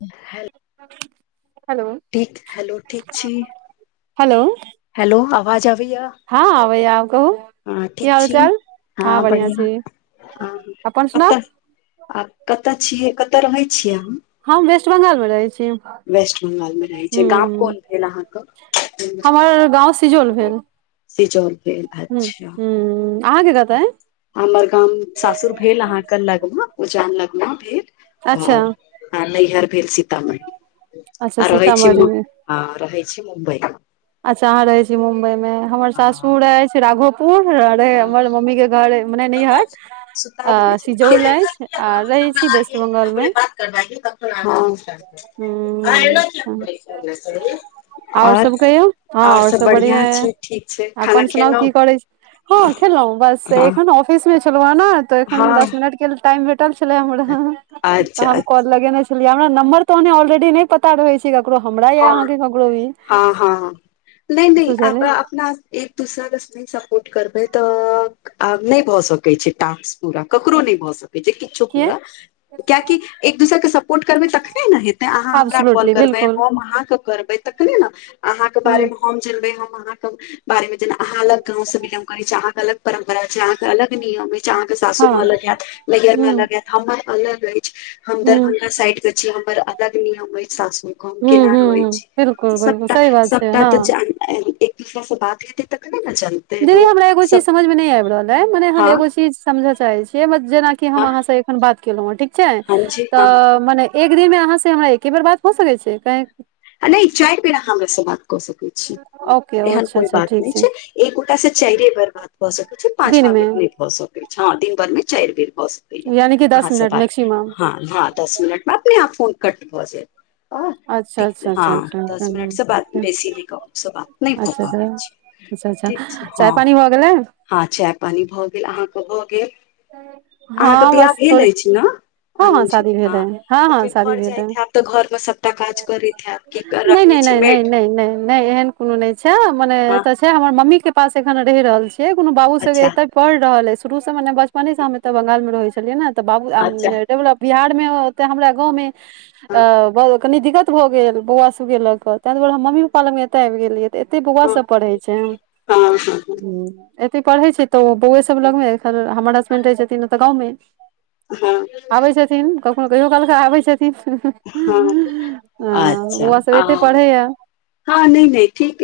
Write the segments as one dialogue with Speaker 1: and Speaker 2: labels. Speaker 1: ह
Speaker 2: त
Speaker 1: ठीक हेलो ठीक छी
Speaker 2: हेलो
Speaker 1: हैलो आवाज आबीय
Speaker 2: हँ अै आ कू
Speaker 1: हँ ठीक छी हँ बढ़िआ
Speaker 2: छी
Speaker 1: ह
Speaker 2: अपन सुनाउ
Speaker 1: कता आ कतय छियै कतय रहै छियै आहा
Speaker 2: हम वेस्ट बंगाल मे रहै छी ह
Speaker 1: बंगाल मे रहै छै गाम कोन भेल
Speaker 2: हमर गाँं सिजल भेल
Speaker 1: सिजोल भेल अच्छा
Speaker 2: आज देतै
Speaker 1: हमर गामंव सासुर भेल अहाँ के लगमा उ्जान लगमा भेल
Speaker 2: अच्छा
Speaker 1: आओर आ नैहर भेल सीतामढ़ी
Speaker 2: अच्छा
Speaker 1: आ रहै छी
Speaker 2: सीतामढ़ी मे
Speaker 1: हँ रहै छी मुम्बई
Speaker 2: अच्छा अहाँ रहै छी मुम्बई में हमर सासुर रह अछि राघोपुर प रह
Speaker 1: हँ
Speaker 2: हमर मम्मी के घर मने नहट
Speaker 1: सुता
Speaker 2: अ
Speaker 1: देने छै
Speaker 2: सिजौल लंच आ रहै छी वेस्ट बंगाल मे
Speaker 1: कर कक आ
Speaker 2: हूँ आओर सब कहियौ हँ
Speaker 1: आओर सब बढ़ििया
Speaker 2: बढ़ियां य
Speaker 1: छै ठीक छै खाना
Speaker 2: अपन सुनाउ
Speaker 1: खेलहुँ
Speaker 2: की करै छी हँ खेलहुं बस
Speaker 1: हँ
Speaker 2: एखन ऑफिस मे छलहु हँ ने तऽ एखन
Speaker 1: हँ
Speaker 2: दस मिनट के टाइमे छल हमरा तऽ
Speaker 1: अच्छा
Speaker 2: हम कॉल
Speaker 1: अच्छा
Speaker 2: लगेने छलियै हमरा नम्बर त ऑलरेडी प पता रहै छै ककरो हमरा य
Speaker 1: हँ
Speaker 2: अहाँके ककरो भ
Speaker 1: हँ हँ नहि नहि
Speaker 2: सोचल
Speaker 1: आप अपना एक दसरा क एक दसर के। सपो र्ट करबै तऽ आब नहि भऽ सकै छै टास्क पूरा ककरो नहि भऽ सकै छै
Speaker 2: किया
Speaker 1: किये त एक दोसर के सपोर्ट करबै रखने न हेतै आहा हमरा कौल
Speaker 2: एब्सोल्युटली
Speaker 1: करबैहम अहाके
Speaker 2: बिल्कुल
Speaker 1: अहा के करबैतखने न आहा के
Speaker 2: हूँ
Speaker 1: बारे में हम झेलबैहम अहा के बारे में जेना अहाँ लग गाव से बिलोगै छीिय अहाँ अलग परम्परा छै अहाँकेँ अलग नियम मे छै अहाँकेँ सासु
Speaker 2: हँ
Speaker 1: मे अलग हयत लैयर मे
Speaker 2: हूँ
Speaker 1: अलग आयत हमर अलगय हम
Speaker 2: हूँ
Speaker 1: दरभंगा साइड के छी हमर अलग नियम अछि सासुर को।
Speaker 2: हूँ
Speaker 1: केना
Speaker 2: हूँ
Speaker 1: रहै
Speaker 2: हूँ
Speaker 1: छै
Speaker 2: बिल्कुल बिल्कुल
Speaker 1: सभटा
Speaker 2: सही बात छै
Speaker 1: सभटा तऽ
Speaker 2: हँ
Speaker 1: जान एक दूसरा से बात हेतै तखने ने चल
Speaker 2: दीदी हमरा एगो चीज समझ मे नहि आबि रहल है मने हम
Speaker 1: हँ
Speaker 2: एगो चीज समझय चाहे छी। से मे जेनाकि हम
Speaker 1: हँ
Speaker 2: अहाँ से एखन बात केलहु हैं ठीक छै
Speaker 1: हँ जी हँ
Speaker 2: तऽ मने एक दिन मे अहाँ से हमरा एके बेर बात हो सके छै
Speaker 1: आ नहि चारि बेना अहाँ हमरा से बात कऽ सकैत छी
Speaker 2: ओके
Speaker 1: एहन
Speaker 2: अच्छा
Speaker 1: कोई
Speaker 2: अच्छा
Speaker 1: बात
Speaker 2: ठीक
Speaker 1: नहि छै एकोटा से चारिे बेर बात भए सकल छै पाँचवा
Speaker 2: दिनमे
Speaker 1: बेर नहि भए सकल छै दिन भर मे चारि बेर भए सक
Speaker 2: यानि कि दस मिनट मैक्सिमम।
Speaker 1: हँ दस मिनट मे अपने यै फोन कट भऽ जात
Speaker 2: अच्छा अच्छा अच्छा।
Speaker 1: सुभ।
Speaker 2: अच्छा अच्छा अच्छा चाय पानी भऽ गेलै
Speaker 1: ह चाय पानी भऽ गेल अहाँकेँ भऽ गेल अहाँकेँ
Speaker 2: हँ
Speaker 1: बियाह
Speaker 2: बस
Speaker 1: भेल
Speaker 2: थोड़े
Speaker 1: अछि ने
Speaker 2: हँ हँ
Speaker 1: अनुजी
Speaker 2: शादी भेल
Speaker 1: ह
Speaker 2: है हँ
Speaker 1: तऽ
Speaker 2: हँ
Speaker 1: फेर
Speaker 2: शादी
Speaker 1: घर
Speaker 2: भेल
Speaker 1: जाई
Speaker 2: है
Speaker 1: आब तऽ घर मे सबटा काज करैत आब
Speaker 2: नहि नहि नहि नहि नहि एहन कोनो नहि छै मने
Speaker 1: हँ
Speaker 2: एतय छै हमर मम्मी के पास एखन रहि रहल छियै कोनो बाबू सभ के
Speaker 1: अच्छा
Speaker 2: एतऽ पढ़ि रहल अछि ई शुरूसँ मने बचपनेसँ हम एतऽ बंगाल मे रहै छलियै ने तऽ बाबू आब
Speaker 1: अच्छा
Speaker 2: डेवलप बिहार मे ओते हमरा गाव मे
Speaker 1: हँ
Speaker 2: आ बहुत कनि दिक्क भऽ गेल बौआ सभके लऽ कऽ तऽ दुआरे हम मम्मी पप्पा लग एतय आबि गेलिय तऽ तऽ एते बौआ सब पढ़ै छै
Speaker 1: हँ
Speaker 2: एते पढ़ै छै तऽ ओ बौए सभ लगमे एखन हमर हसबैड रहै छथिन ओतऽ गाव मे आबै छथिन कखनो कहियो कालके आबै छथिन।
Speaker 1: ह
Speaker 2: हँ
Speaker 1: अच्छा
Speaker 2: बौआ सब
Speaker 1: आ
Speaker 2: एते पढ़ैया
Speaker 1: ह नहि नहि ठीक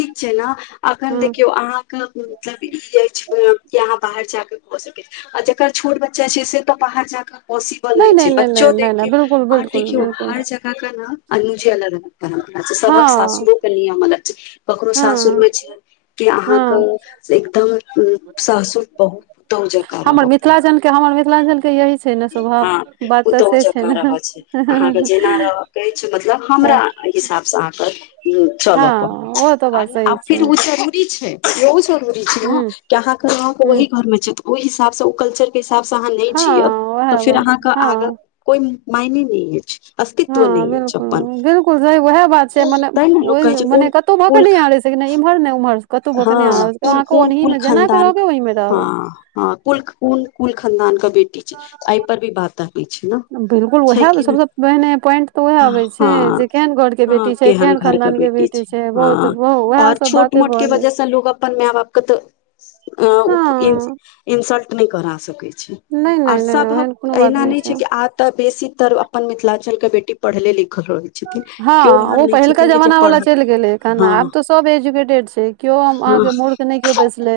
Speaker 1: ठीक छै ने अखन
Speaker 2: हँ
Speaker 1: देखियौ अहाँ मतलब ई जे यहाँ। बाहर जाकऽ हो सकैत छै आ जकर छोट बच्चा छै से तऽ बाहर जाक पॉसिबल नहि छै बच्चो
Speaker 2: नहि नहि नहि
Speaker 1: देखौ
Speaker 2: बिल्कुल
Speaker 1: आर
Speaker 2: बिल्कुल
Speaker 1: देखियौ
Speaker 2: बिल्कुल
Speaker 1: हरे जगह अनुजी आ रह परम्परा सँ
Speaker 2: हँ
Speaker 1: सासुरो के नियमल छै करो सासुर
Speaker 2: हँ
Speaker 1: मे छै के
Speaker 2: हँ
Speaker 1: अहाँकेँ एकदम ससुर बहुततो जकाँ
Speaker 2: हमर
Speaker 1: रहत
Speaker 2: मिथिलाञ्चल हमर मिथिलांचल के यही छै ने स्वभाव
Speaker 1: हँ
Speaker 2: बात तऽ
Speaker 1: पुतहु
Speaker 2: से छै ने
Speaker 1: अहाँके जेना रहयके कहै छै मतलब हमरा। हिसाब से अहाँकेँ चलय
Speaker 2: हँ
Speaker 1: पड़त
Speaker 2: ओ तऽ बात
Speaker 1: आ
Speaker 2: सही
Speaker 1: फिर
Speaker 2: छै
Speaker 1: उ जरूरी छै बहुत जरुरी छै ने
Speaker 2: हुँ
Speaker 1: कि अहाँ
Speaker 2: हुँ
Speaker 1: वह घर मे छै ओहि हिसाब से ओ कल्चर के। साहाँ नहि
Speaker 2: हँ
Speaker 1: जियब त
Speaker 2: उएह
Speaker 1: फेर
Speaker 2: बात छै
Speaker 1: अहाँकेँ आगा
Speaker 2: हँ
Speaker 1: कोइ मायने नहि अछि अस्तित्व
Speaker 2: हँ
Speaker 1: नहि अछि अपन
Speaker 2: बिल्कूल बिल्कूल सही उएह बात छै मने
Speaker 1: तैँ ने लोक
Speaker 2: ओहि
Speaker 1: कहै छै कोन
Speaker 2: मने कतहु भऽ के
Speaker 1: कुल
Speaker 2: न आरे से नहि एम्हर ने ओम्हर कतबो क
Speaker 1: हँ
Speaker 2: ओनाहिमे तऽ
Speaker 1: कुल
Speaker 2: अहाँकेँ
Speaker 1: कोन
Speaker 2: ओनही मे जेनाके रहबै ओहि मे रहब
Speaker 1: ह कुल कुल खनदान के बेटी छै एहि पर भी बात अबै छै ने
Speaker 2: बिल्कुल
Speaker 1: छै
Speaker 2: उएह
Speaker 1: कि नहि
Speaker 2: सबसँ पहिने पॉइंट तऽ उएह अबै छै जे केहन घर के
Speaker 1: हँ
Speaker 2: बेटी छै
Speaker 1: केहन घर के
Speaker 2: खानदान
Speaker 1: बेटी
Speaker 2: छै बहुत
Speaker 1: हँ
Speaker 2: उएह
Speaker 1: ओर
Speaker 2: सब
Speaker 1: छोट
Speaker 2: बाते
Speaker 1: मोट के
Speaker 2: भऽ गेल
Speaker 1: वजह से लोग अपन माय बापके तऽ
Speaker 2: हँ
Speaker 1: अउप इ इन्सल्ट नहि करा सकै छै
Speaker 2: नहि
Speaker 1: आम
Speaker 2: नहि
Speaker 1: ओर
Speaker 2: नहि नहि
Speaker 1: सभ
Speaker 2: ओहन
Speaker 1: कऽ
Speaker 2: कोनो बात
Speaker 1: एहिहिना नहि छै कि आब तऽ बेसी तर अपन मिथिलाचल के बेटी पढ़ले लिखल हो
Speaker 2: हँ ओ पहिलका जमाना वाला चलि गेलैन एखन
Speaker 1: हँ
Speaker 2: आब तऽ सभ एजुकेटेड छै केओ
Speaker 1: हँ
Speaker 2: अहाँकेँ मूर्ख नहि केओ बेसले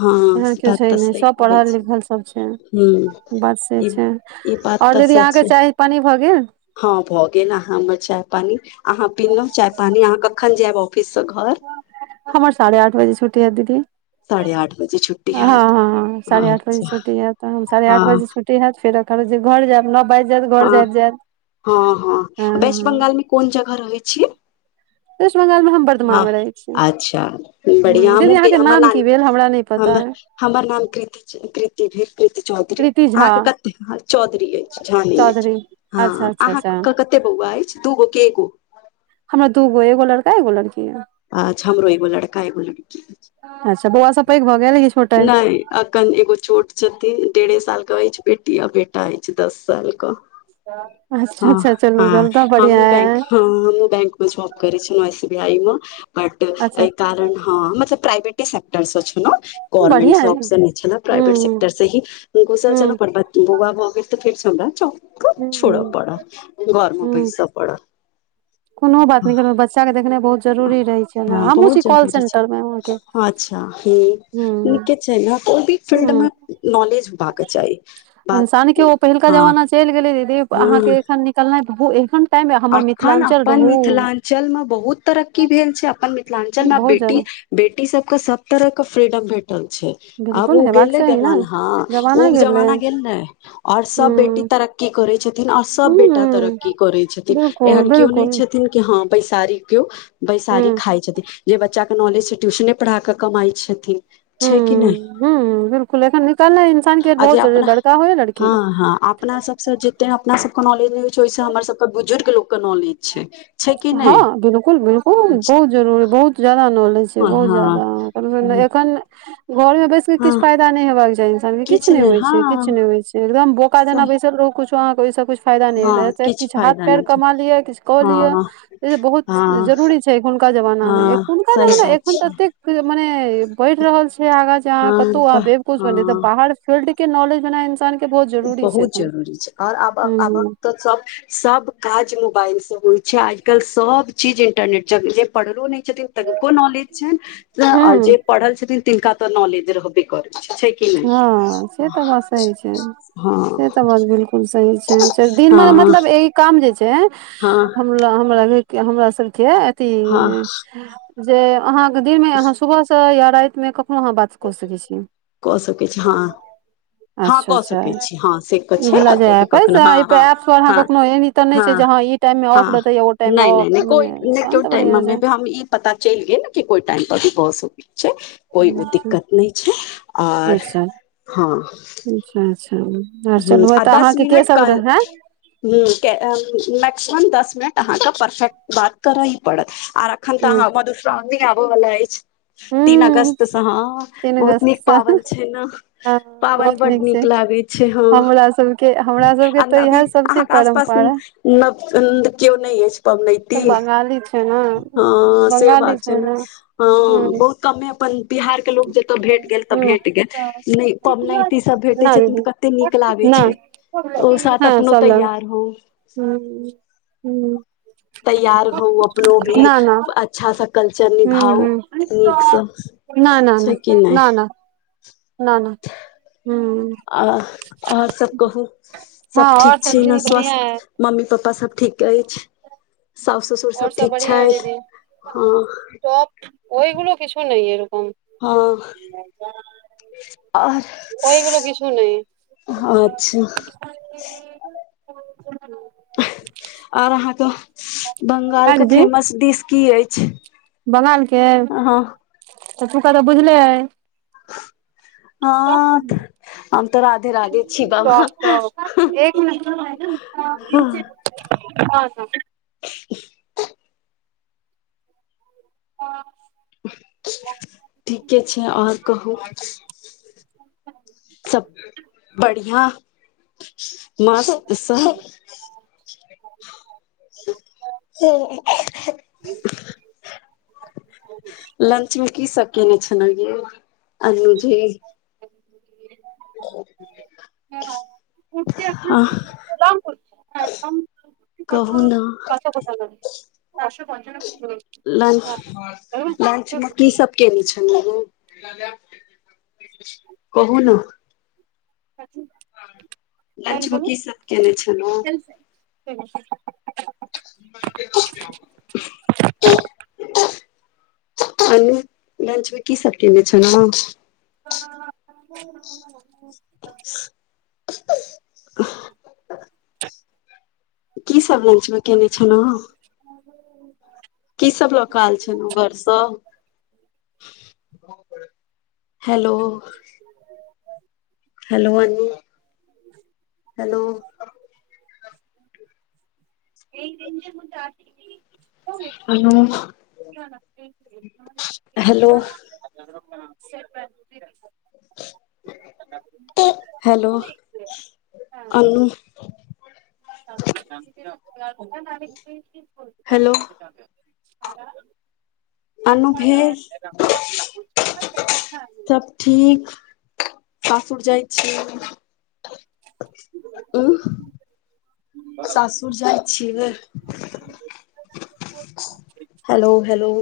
Speaker 1: हँ
Speaker 2: के
Speaker 1: बात
Speaker 2: छै
Speaker 1: तऽ
Speaker 2: नहि
Speaker 1: सही
Speaker 2: सभ
Speaker 1: कहै
Speaker 2: पढ़ल
Speaker 1: छै
Speaker 2: लिखल सभ छै
Speaker 1: हूँ
Speaker 2: बात से
Speaker 1: ई
Speaker 2: छै
Speaker 1: ई बात
Speaker 2: आओर
Speaker 1: तऽ
Speaker 2: दीदी
Speaker 1: सच
Speaker 2: अहाँकेँ
Speaker 1: छै
Speaker 2: चाय पानि भऽ गेल
Speaker 1: हँ भऽ गेल अहाँ मे चाय पानी अहाँ पीलहुँ चाय पानी अहाँ कखन जायब ऑफिस से घर
Speaker 2: हमर साढ़े आठ बजे छुटी हैतय दीदी।
Speaker 1: साढ़े आठ बजे छुट्टी
Speaker 2: ह
Speaker 1: हैत
Speaker 2: ह साढ़े आठ बजे
Speaker 1: अच्छा
Speaker 2: छुटी हैतय तऽ साढ़े आठ
Speaker 1: हँ
Speaker 2: बजे छटी हयत फेर जे घर जायब नै बाज
Speaker 1: हँ हँ
Speaker 2: हँ
Speaker 1: वेस्ट
Speaker 2: हँ
Speaker 1: बंगाल मे कोन जगह रहै छियै
Speaker 2: वेस्ट बंगाल मे हम वर्धमान
Speaker 1: हुँ
Speaker 2: मे रहै छी
Speaker 1: अच्छा
Speaker 2: ह
Speaker 1: बढ़िआ
Speaker 2: दीदी
Speaker 1: हमु गे
Speaker 2: अहाँके
Speaker 1: हमर
Speaker 2: नाम की
Speaker 1: नानी
Speaker 2: भेल हमरा नहि पता
Speaker 1: हमर
Speaker 2: अइ?
Speaker 1: हमर नाम कीति कीति भेल कीति चौधरी
Speaker 2: कृति झा
Speaker 1: अहाँकेँ क चौधरी अछि झानी अछि
Speaker 2: चौधरी
Speaker 1: हँ
Speaker 2: अच्छा अच्छा अच्छा
Speaker 1: अहाँकेँ कते बौआ अछि दूगो के एगो
Speaker 2: हमरा दूगो एगो लड़का एगो लड़की यै
Speaker 1: अचछ हमरो एगो लड़का एगो लड़की।
Speaker 2: अच्छा बौआा सभ पैघ भऽ गेलै किछ
Speaker 1: नहि। अखन एगो छोट छथिन डेढ़े साल के अछि बेटी आ बेटा अछि दस साल क ह
Speaker 2: अच्छा अच्छा
Speaker 1: ह
Speaker 2: चलू तहन तऽ
Speaker 1: ह
Speaker 2: बढ़ियां
Speaker 1: बैंक
Speaker 2: अइ
Speaker 1: हमहू बैंक जॉब कर छल सी बी आई मे बट
Speaker 2: अच्छा
Speaker 1: एहि कारण हा मतलब प्रावेट से्टर से छै ने
Speaker 2: बढ़ियां अइ
Speaker 1: गोवर्नमेंट छल प्रवेट
Speaker 2: हूं
Speaker 1: सेक्टर से ही घुसल छल
Speaker 2: हूं
Speaker 1: बौआ भऽ गेलै तऽ फेर सँ छोड़ऽ
Speaker 2: हूं
Speaker 1: पड़ा घर मे
Speaker 2: हूं
Speaker 1: बैस पड़ा
Speaker 2: चाक देखने बहुत। जरूरी रहै छै ने
Speaker 1: ह
Speaker 2: हमहुँ छी
Speaker 1: बहुत
Speaker 2: कॉल
Speaker 1: जरूरी छै
Speaker 2: सेंटर मे अहाँके
Speaker 1: अच्छा हैं
Speaker 2: हूं
Speaker 1: नीके छै ने भी फिल्ड मे नॉलेज होबा कऽ के चाही बात
Speaker 2: सान के ओ पहिलका
Speaker 1: हँ
Speaker 2: जमाना चलि गेलै दीदी
Speaker 1: हँ
Speaker 2: अहाँकेँ एखन निकलनाइ एखन टाइम हमर
Speaker 1: अखन
Speaker 2: मिथिलाञ्चल
Speaker 1: अपन
Speaker 2: रहू
Speaker 1: मिथिलांचल मे बहुत तरक्की भेल छै अपन मिथिलांचल मे
Speaker 2: बहुत
Speaker 1: बेटी
Speaker 2: जादा
Speaker 1: बेटी सभ के सभ तरह के फ्रीडम भेटल छै आब
Speaker 2: बिल्कुल
Speaker 1: ओ
Speaker 2: हेबाक
Speaker 1: गेले
Speaker 2: चाही ने
Speaker 1: जमा हा ओ जमाना गेल्ले रह और
Speaker 2: हूं
Speaker 1: सभ बेटी तरक्की तरक्की करै छथिन आओर सभ बेटा
Speaker 2: हूं
Speaker 1: तरक्की करै छथिन
Speaker 2: बिल्कुल
Speaker 1: एहन केओ नहि
Speaker 2: बिल्कुल
Speaker 1: छथिन नै कि हँ बैशारी केओ
Speaker 2: हूं
Speaker 1: बैशारी खाइ छथिन जे बच्चा के नॉलेज छै ट्यूशने पढ़ाके कमाई छथिन छै कि नहि
Speaker 2: हैं बिल्कूल एखन निकलना है इंसान के
Speaker 1: आ
Speaker 2: बहुत
Speaker 1: जे
Speaker 2: ज
Speaker 1: अपना
Speaker 2: लड़का हो है लड़की।
Speaker 1: हँ हँ अपना जते अपना सभके के नॉलेज नहि होई छै ओहिस हमर सभ के बुजुर्ग लोको के नॉलेज छै कि
Speaker 2: हँ
Speaker 1: नहि
Speaker 2: बिल्कूल बिल्कूल बहुत जरुरी बहुत जादा नॉलेज छै
Speaker 1: हँ
Speaker 2: बहुत जादा एखन घर मे बैस के
Speaker 1: हँ
Speaker 2: किछ फायदा नहि हेवबाक के चाही इंसान के किछु ने
Speaker 1: नहि
Speaker 2: होइ छै किछु
Speaker 1: हँ
Speaker 2: ने होई छै एकदम बौका देना
Speaker 1: सही
Speaker 2: बैसल रहु कुछोहाँ केसा क फायदा नहि
Speaker 1: हँ
Speaker 2: रहै किछु हाथ
Speaker 1: फायदा
Speaker 2: पैर
Speaker 1: नहि छै
Speaker 2: कमा लिय आ किछु कऽ लिअ
Speaker 1: हँ
Speaker 2: जा बहुत
Speaker 1: हँ
Speaker 2: जरूरी छै एखुन का जमाना मे
Speaker 1: हँ
Speaker 2: एखुन का
Speaker 1: सही
Speaker 2: जमाना
Speaker 1: बात
Speaker 2: एखन तऽ
Speaker 1: छियै
Speaker 2: एतेक मने बढ़ि रहल छै आगहाँ
Speaker 1: हँ
Speaker 2: कताँ
Speaker 1: तऽ
Speaker 2: बेकुछ बने
Speaker 1: हँ
Speaker 2: बाहर फील्ड के नॉलेज बना इन्सान क
Speaker 1: बहुत जरूरी छै आओर आब
Speaker 2: हूँ
Speaker 1: आब कऽ
Speaker 2: हूँ
Speaker 1: तऽ सभ सभ काज मोबाइल से होई छै आज कल सभ चीज इंटरनेट जे पढ़लो नहि छथिन तनको नॉलेज छनि आर
Speaker 2: हूँ
Speaker 1: जे पढ़ल छथिन तिनका तऽ नॉलेज रहबे करैत छै। कि
Speaker 2: ह
Speaker 1: नहि
Speaker 2: से तऽ बसै छै से
Speaker 1: हँ
Speaker 2: तऽ बहुत बिल्कूल सही छै दिनमे
Speaker 1: हँ
Speaker 2: मतलब ई काम जे छै
Speaker 1: हँ
Speaker 2: न हमरा नै हमरा सबके अथी
Speaker 1: हँ
Speaker 2: जे अहाँके दिन मे अहाँ सुबह से या राति मे कखनो अहाँ बात कऽ सकै छीयै
Speaker 1: कऽ सकै छी हँ हँ
Speaker 2: अच्छा
Speaker 1: कऽ
Speaker 2: अच्छा
Speaker 1: सकै छी हँ से कऽ
Speaker 2: ई
Speaker 1: छै
Speaker 2: वला जे
Speaker 1: कतौ भी
Speaker 2: एप अइ से
Speaker 1: कखनो हँ
Speaker 2: एहि एप
Speaker 1: हँ
Speaker 2: पर अहाँ
Speaker 1: हँ हँ
Speaker 2: कखनो एनी तऽ नहि छै
Speaker 1: हँ
Speaker 2: जे ई टाइम मे
Speaker 1: हँ
Speaker 2: ऑफ रहतै या ओ टाइम मे
Speaker 1: नै नै
Speaker 2: ऑफ
Speaker 1: नै कोय
Speaker 2: मने
Speaker 1: नै
Speaker 2: तहन तऽ
Speaker 1: कयोटाइ
Speaker 2: बढ़िआँ
Speaker 1: मम्मी
Speaker 2: छै
Speaker 1: हम ई पता चलि गेल कि कोइ टाइम प भी बस हो छै कोइ उ
Speaker 2: अच्छा
Speaker 1: दिक्कत नै छै आर
Speaker 2: अच्छा
Speaker 1: हँ
Speaker 2: अच्छा अच्छा आर चलबै तऽ अहाँके के सब रहै
Speaker 1: मैक्सिम दस मिनट अहाँके परफेक्ट बात करऽ ही पड़त आर एखन तऽ
Speaker 2: हूँ
Speaker 1: अहाँ मधुश्रावनि आबय वाला अछि तीन
Speaker 2: हूँ
Speaker 1: अगस्त स हँ
Speaker 2: तीन
Speaker 1: बहुत
Speaker 2: अगस्त
Speaker 1: नीक
Speaker 2: सँ
Speaker 1: पाबनि छै न
Speaker 2: हँ
Speaker 1: पाबनि
Speaker 2: बहुत
Speaker 1: बड
Speaker 2: छै
Speaker 1: नीक लागै छै हँ
Speaker 2: हमरा सबके हमरा सबके
Speaker 1: आ
Speaker 2: तऽ
Speaker 1: अबी
Speaker 2: इएह सब छै
Speaker 1: अहाँके आसपास
Speaker 2: परम्परा
Speaker 1: न केओ नै अछि पवनैती
Speaker 2: तऽ बंगाली छै ने
Speaker 1: हँ से
Speaker 2: बंगाली
Speaker 1: बात छै न
Speaker 2: ने
Speaker 1: हँ
Speaker 2: हूँ
Speaker 1: बहुत कमे अपन बिहार लोक जत भेट गेल तऽ
Speaker 2: हूँ
Speaker 1: भेट गेल नै पबनैती सब भेटै
Speaker 2: ना
Speaker 1: छथिन त
Speaker 2: दीदी
Speaker 1: कते नीक लागै
Speaker 2: ना
Speaker 1: छै ओ साथ
Speaker 2: हँ
Speaker 1: अपनो
Speaker 2: सब लग
Speaker 1: तैयार होव
Speaker 2: हूँ हूँ
Speaker 1: तैयार हो अपनो भी
Speaker 2: ना ना
Speaker 1: अच्छा सा कल्चर
Speaker 2: हूँ
Speaker 1: निभाउ
Speaker 2: हूँ
Speaker 1: नीकसँ
Speaker 2: ना ना
Speaker 1: छै
Speaker 2: ना
Speaker 1: कि नहि
Speaker 2: ना ना ना ना हूँ
Speaker 1: आ आओर सब कहू
Speaker 2: हँ
Speaker 1: सब
Speaker 2: और
Speaker 1: ठीक छी न
Speaker 2: दीदी बढ़िया है
Speaker 1: स्वस्थ मम्मी पप्पा सब ठीक अछि सौस ससुर सब ठीक छथि हँ
Speaker 2: पोप ओईगलो किछु नै एरकम
Speaker 1: हँ आर अच्छा
Speaker 2: [unintelligible]
Speaker 1: आओर अहाँके
Speaker 2: यै
Speaker 1: बंगालके
Speaker 2: दीदी
Speaker 1: फेमस डिश की अछि
Speaker 2: बंगाल के
Speaker 1: हँ
Speaker 2: एतिहासिक तऽ बुझले आय
Speaker 1: हँ हम तऽ राधे
Speaker 2: सब
Speaker 1: राधे छी बाबा
Speaker 2: [unintelligible] एक मिनट [unintelligible]
Speaker 1: [inaudible]
Speaker 2: हँ
Speaker 1: ठीके छै आओर कहू
Speaker 2: [inaudible]
Speaker 1: सब बढ़िया माॅं सब [inaudible] [unintelligible] लंच मे की सबकने छलौ यै अनुजी
Speaker 2: हँ कि अपने
Speaker 1: अह
Speaker 2: [unintelligible] रामपुर के छथि हम त
Speaker 1: कहू
Speaker 2: भेलौं
Speaker 1: न
Speaker 2: फतहपुर [unintelligible] ह आठ सए पञ्चानबे क [unintelligible]
Speaker 1: लंच लंचमे की सब केने छलौ हँ कहू न
Speaker 2: [inaudible] कथी से
Speaker 1: लंच मे
Speaker 2: एलहु
Speaker 1: की सब केने छलौं
Speaker 2: ट्रेन से
Speaker 1: [inaudible] अनु लंच मे की सब कने छलो
Speaker 2: [inaudible]
Speaker 1: [inaudible]
Speaker 2: [inaudible]
Speaker 1: की सब लंच मे केने छलो की सब लऽ कऽ आयल छ उ घरसँ [inaudible] hello hello Anu hello
Speaker 2: [inaudible]
Speaker 1: Anu hello
Speaker 2: [inaudible] [inaudible] [inaudible]
Speaker 1: [inaudible] hello Anu hello
Speaker 2: [inaudible]
Speaker 1: Anu फेर [inaudible] सब ठीक सासुर जाइ छी उह
Speaker 2: [inaudible]
Speaker 1: सासुर जाइ छी हेलो हेलो